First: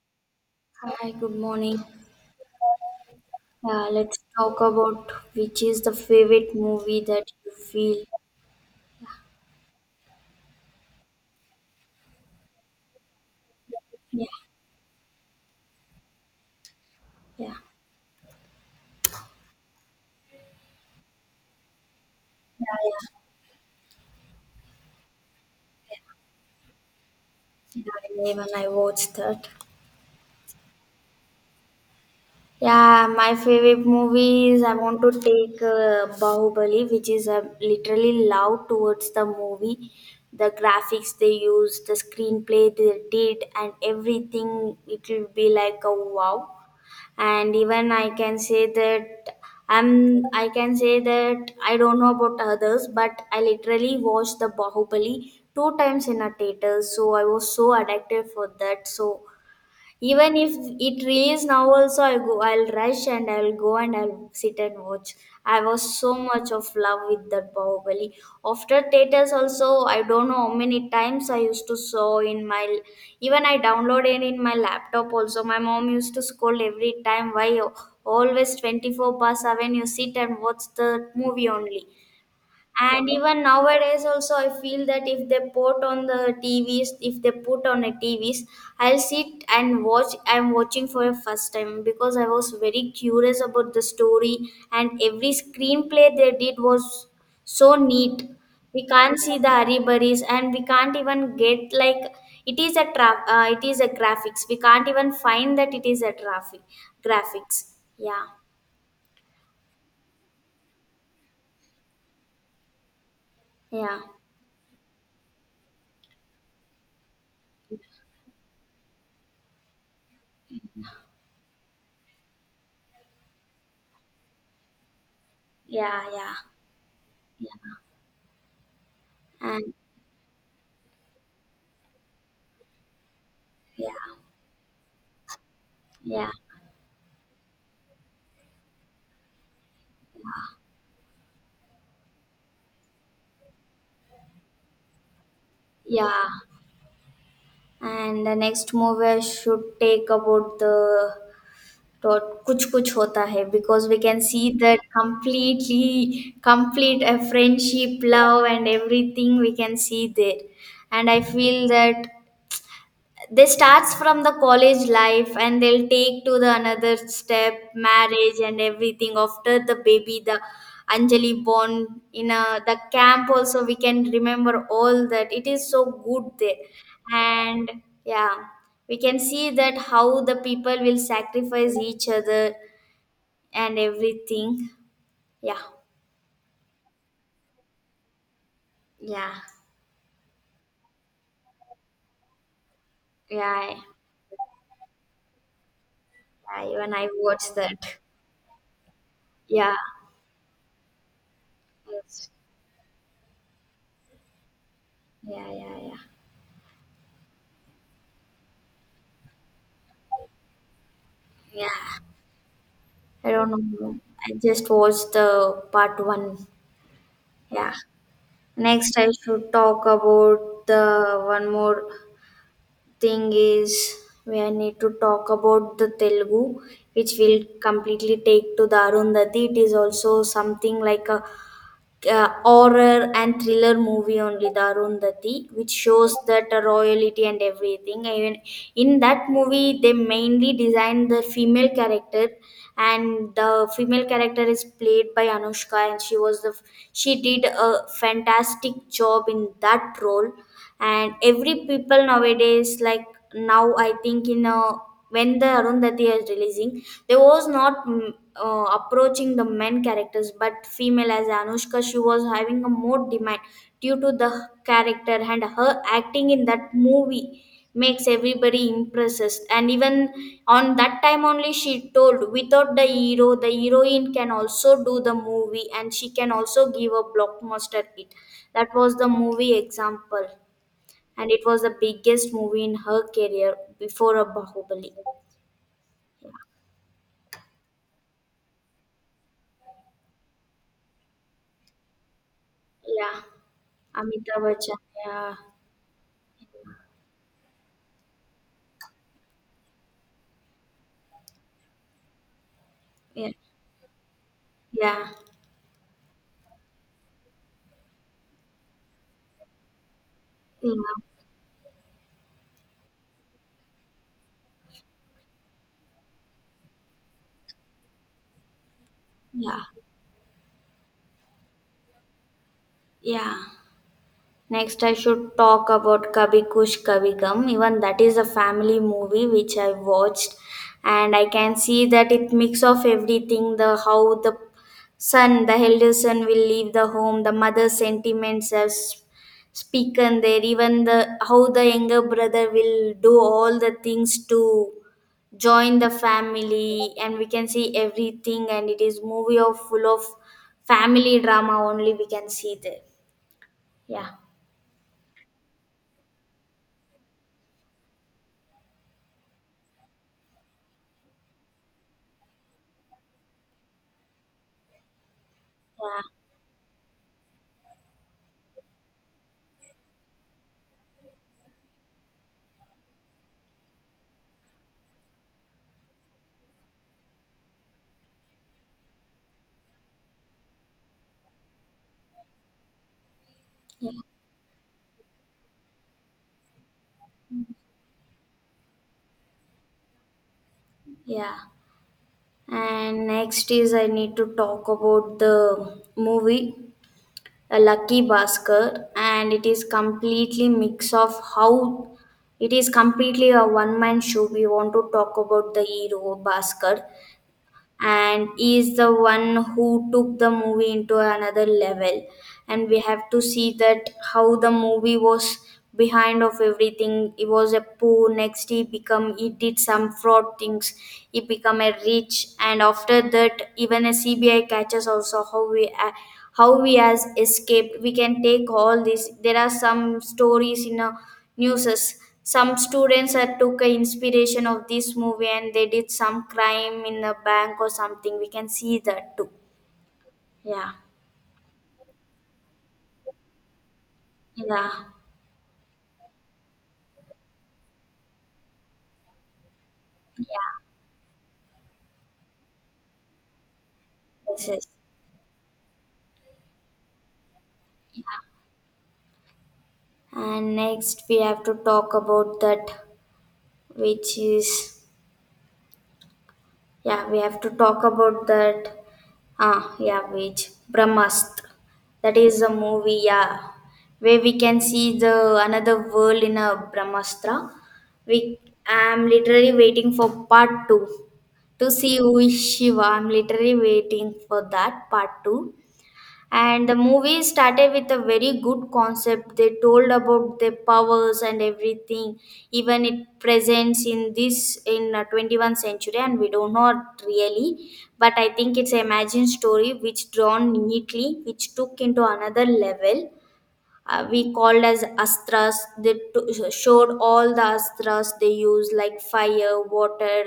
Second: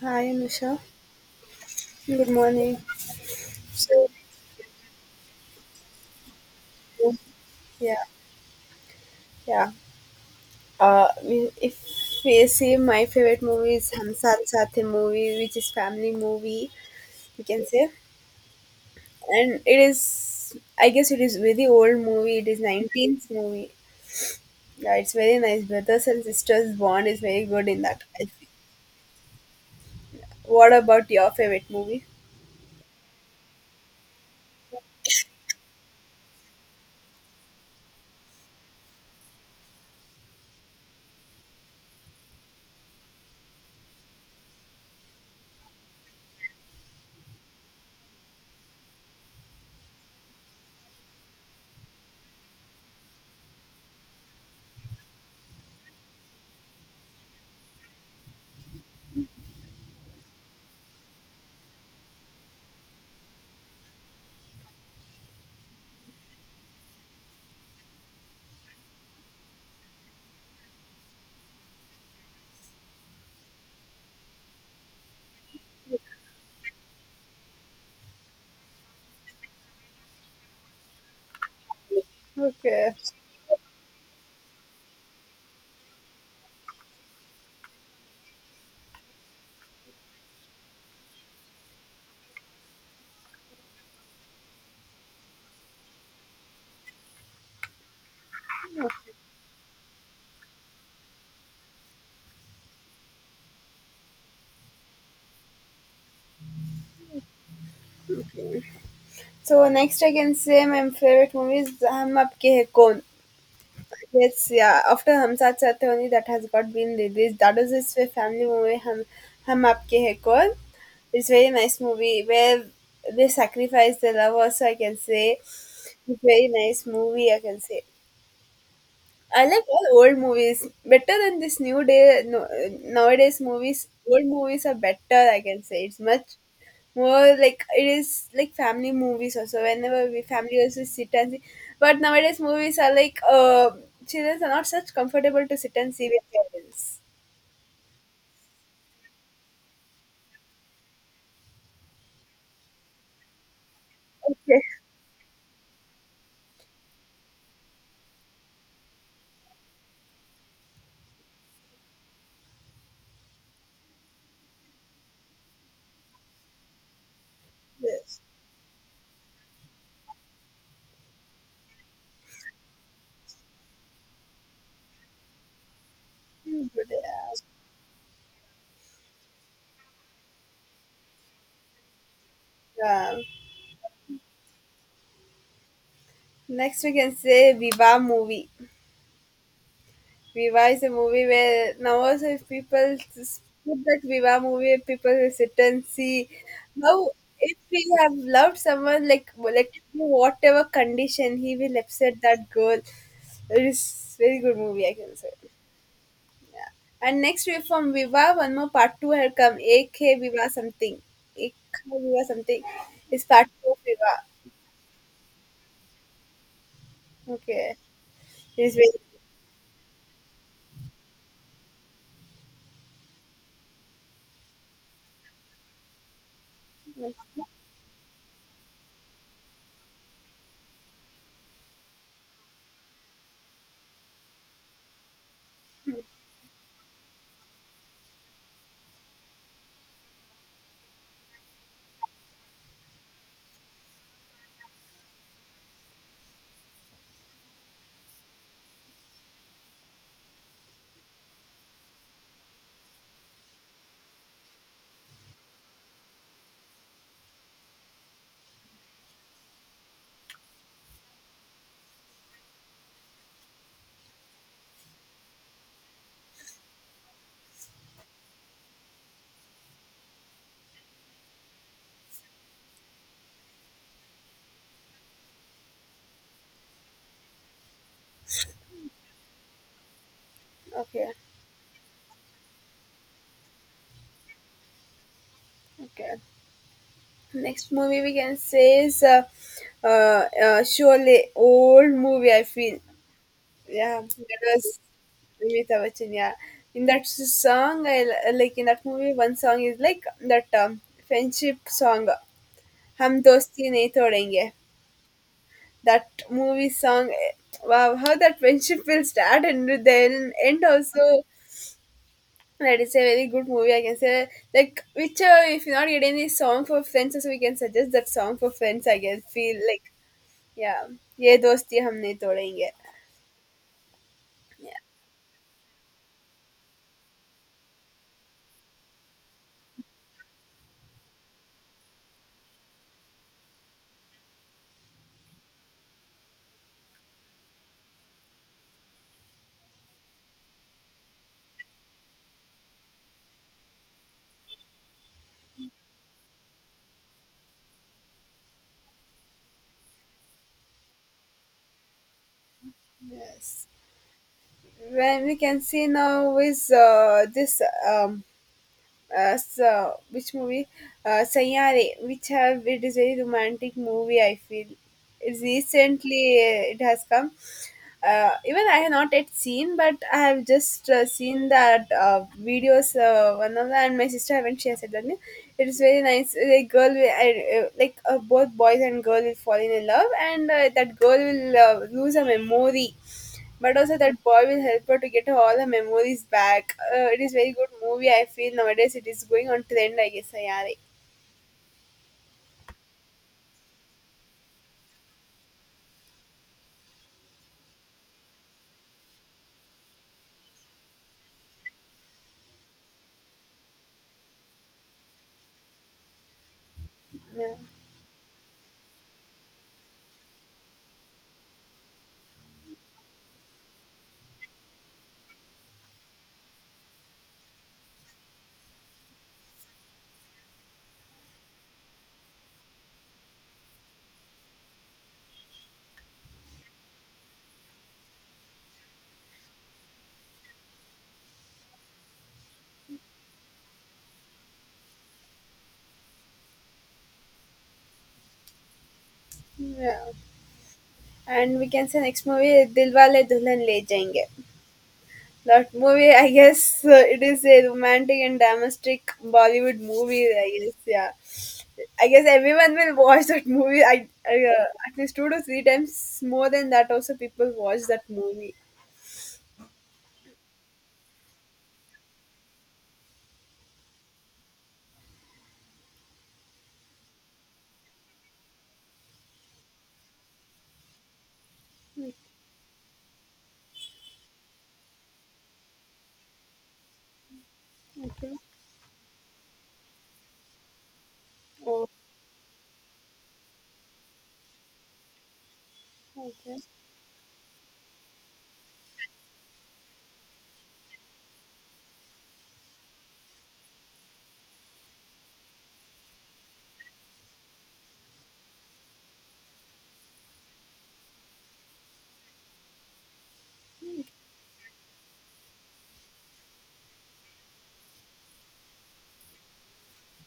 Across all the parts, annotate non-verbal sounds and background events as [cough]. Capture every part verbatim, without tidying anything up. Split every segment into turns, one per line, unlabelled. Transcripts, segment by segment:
Hi, Anusha.
Hi, good morning.
Good morning.
Uh,
So,
let's talk about which is the favorite movie that you
yeah,
feel.
yeah. Uh, we- if we say my favorite movie is Hum
Yeah,
Saath Saath Hai movie, which is family movie, you
yeah,
can say, and it is, I guess, it is very old movie. It is
yeah, yeah,
nineteenth movie. Yeah, it's very nice. Brothers and sisters bond is very good in that, I
yeah, even
think.
I watched that.
What about your favorite movie?
Yeah, my favorite movie is I want to take uh, Bahubali, which is uh, literally love towards the movie. The graphics they used, the screenplay they did, and everything, it will be like a wow. And even I can say that I'm, I can say that I don't know about others, but I literally watched the Bahubali two times in a theater, so I was so addicted for that. So even if it release now also, I'll go, I'll rush and I'll go and I'll sit and watch. I was so much of love with that Bahubali. After theaters also, I don't know how many times I used to saw in my. Even I downloaded in my laptop also. My mom used to scold every time, why you always twenty four past seven you sit and watch the movie only.
Okay.
And even nowadays, also, I feel that if they put on the T Vs, if they put on the T Vs, I'll sit and watch. I'm watching for the first time because I was very curious about the story, and every screenplay they did was so neat. We can't see the hurryburries, and we can't even get like it is a tra- uh, it is a graphics. We can't even find that it is a traffic graphics. Yeah,
So next I can say my favorite movie is Hum Aapke Hai Kaun.
yeah,
Yes, yeah. After Hum Saath Saath Hai only that has got been released. That is his family movie. Hum Hum Aapke Hai Kaun. It's very nice movie where they sacrifice their love. Also, I can say
yeah,
it's
yeah,
very nice movie. I
yeah,
can say I like
and
all old movies better than this new day no, nowadays movies.
yeah.
Old movies are better. I can say it's
Yeah,
much more like it is like family movies also whenever we family also sit and see, but nowadays movies are like uh, children are not such comfortable to sit and see with
yeah.
parents.
And the next movie I should take about the dot kuch kuch hota hai, because we can see that
Yes.
completely complete a friendship, love and everything we can see there. And I feel that they starts from the college life and they'll take to the another step
Yes.
marriage and everything after the baby, the anjali born in a, the camp also, we can remember all that. It is so good there.
[laughs]
And yeah, we can see that how the people will sacrifice each other
Yeah.
and everything. Yeah,
Next we can say Viva movie.
yeah,
Viva is a movie where now also if people s- put
yeah,
that Viva movie, people will sit and see
yeah, even
how
I watched
if we
that.
have loved someone, like let
Yeah.
it be whatever condition, he will upset
Yes,
that girl. It is very good movie, I can say.
yeah, yeah, yeah,
And next we, from Viva, one more part two had come. A K Viva something. A K
yeah.
Viva something is
I
part
don't
two of
know.
Viva.
I just watched the part one. Yeah.
Okay. It is very
Next, I should talk about the one more thing is we I need to talk about the Telugu, which will completely take to the Arundhati. It is also something like a uh, horror and thriller movie only the arundhati, which shows that uh, royalty and everything. Even in that movie, they mainly designed the female character, and the female character is played by anushka, and she was the she did a fantastic job in that role. And every people nowadays like, now I think in a when the arundhati is releasing, there was not mm, uh, approaching the men characters, but female as anushka, she was having a more demand due to the character and her acting in that movie makes everybody impresses. And even on that time only, she told without the hero the heroine can also do the movie, and she can also give a blockbuster hit. That was the movie example.
okay.
And it was the biggest movie in her career before a Bahubali.
Okay. Next movie we can say is uh, uh, uh, Sholay, old movie. I feel,
Yeah,
yeah, that
Amitabh
was
Bachchan. Yeah,
Amitabh Bachchan. Yeah, in that s- song, I l- like in that movie. One song is like that, um, friendship song, "Hum
yeah,
Dosti Nahi Todenge."
yeah,
That movie song, eh, wow, how that friendship will start and then end
yeah,
also. That is a very good movie. I can say, like, which uh, if you're not getting any song for friends, also we can suggest that song for friends. I can feel
yeah,
like, yeah, ये दोस्ती हम नहीं तोड़ेंगे.
yeah. Next, I should talk about Kabhi Kush Kabhi Gum. Even that is a family movie which I watched, and I can see that it mix of everything. The how the son, the elder son, will leave the home. The mother's sentiments are s- spoken there. Even the how the younger brother will do all the things to join the family, and we can see everything. And it is movie of full of family drama only. We can see there.
Yes.
Yeah.
When we can see now is uh, this um, uh, so which movie? Uh, Sayyare, which have, it is very romantic movie. I feel it's
Yeah.
recently uh, it has come. Uh, even I have not yet seen, but I have just uh, seen that uh, videos. Uh, one of them, and my sister haven't. She has said that yeah, it is very nice. A girl will I, uh, like uh, both boys and girl will fall in love, and uh, that girl will uh, lose a memory, but also that boy will help her to get all her memories back. Uh, it is very good movie, I feel. Nowadays it is going on trend, I guess. Yeah, right.
Yeah. And next is I need to talk about the movie A Lucky Bhaskar, and it is completely mix of how it is completely a one man show. We want to talk about the hero Bhaskar,
Yeah,
and he is the one who took the movie into another level. And we have to see that how the movie was behind of everything. He was a poor, next he become he did some fraud things. He become a rich, and after that even a CBI catches also, how we a- how we has escaped, we can take all this. There are some stories in a Newses. Some students had took a inspiration of this movie, and they did some crime in a bank or something. We can see that too.
yeah.
Yeah.
And we can say, next movie, Dilwale Dulhan Le Jayenge.
Yeah.
That movie, I guess, uh, it is a romantic and domestic Bollywood movie,
Yeah.
I guess. Yeah, I guess everyone will watch that movie. I, I
Yes,
uh,
yes.
at least two to three times, more than that. Also, people watch that movie.
And next we have to talk about that which is, yeah, we have to talk about that, ah yeah, which Brahmastra. That is a movie, yeah. Where we can see the another world in a Brahmastra.
Okay.
We I am literally waiting for part two to
Oh,
see who is Shiva. I'm literally waiting for that part two.
okay.
And the movie started with a very good concept. They told about their powers and everything. Even it presents in this in uh, twenty-first century, and we do not really. But I think it's an imagined story which drawn neatly, which took into another level. Uh, we called as astras. They t- showed all the astras they use, like fire, water,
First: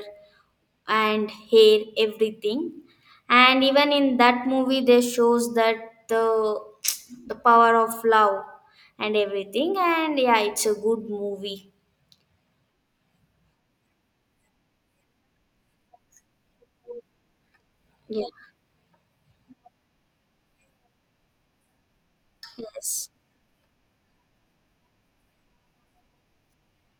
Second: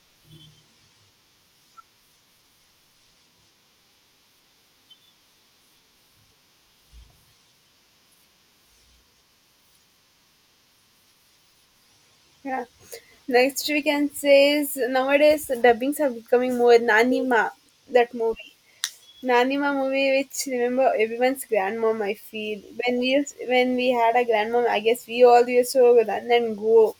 and hair everything. And even in that movie they shows that the the power of love and everything. And yeah, it's a good movie.
Yeah. Next we can say is nowadays dubbings are becoming more Nanima, that
Yeah.
movie. Nanima movie which remember everyone's grandmom, I feel. When we
Yes,
used, when we had a grandmom, I guess we all used to run and go.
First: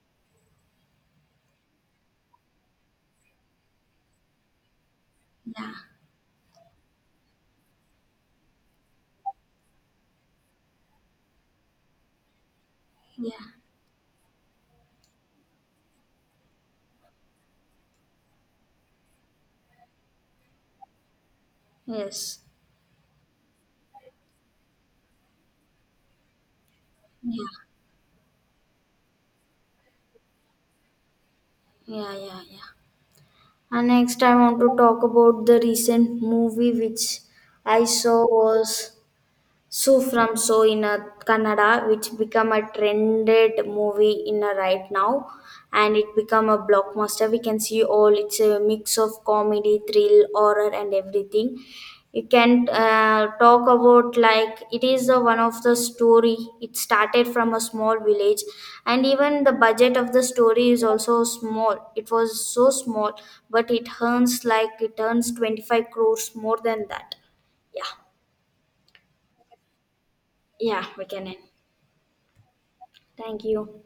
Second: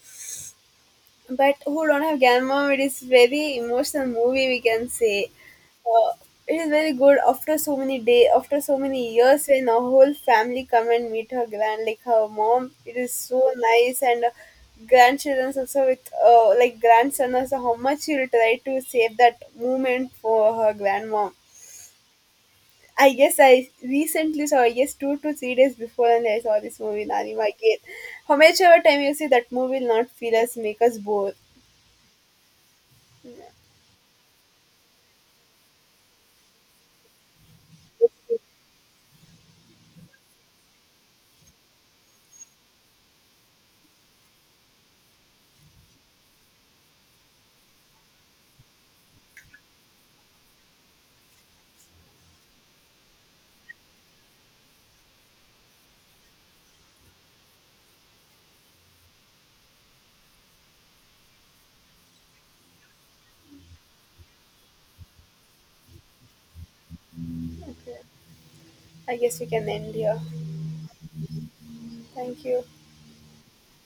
But who don't have grandmom, it is very emotional movie, we can say.
yeah,
Uh, it is very good after so many day, after so many years, when a whole family come and meet her grand, like her mom. It is
yeah,
so nice, and uh, grandchildren also with uh, like grandson also, how much he will try to save that moment for her grandmom.
yes,
I guess I recently saw, I guess, two to three days before, and I saw this movie
yeah,
Narima again. How much ever time you see that movie will not feel us, make us bored.
yeah, yeah, yeah. And next I want to talk about the recent movie which I saw was So from so in a Kannada, which become a trended movie in a right now, and it become a blockbuster. We can see all it's a mix of comedy, thrill, horror, and everything. You can uh, talk about like it is the one of the story. It started from a small village, and even the budget of the story is also small. It was so small, but it earns like it earns twenty five crores more than that. Yeah,
Okay. I guess we can end here.
yeah, we can end.
Thank you.
Thank you.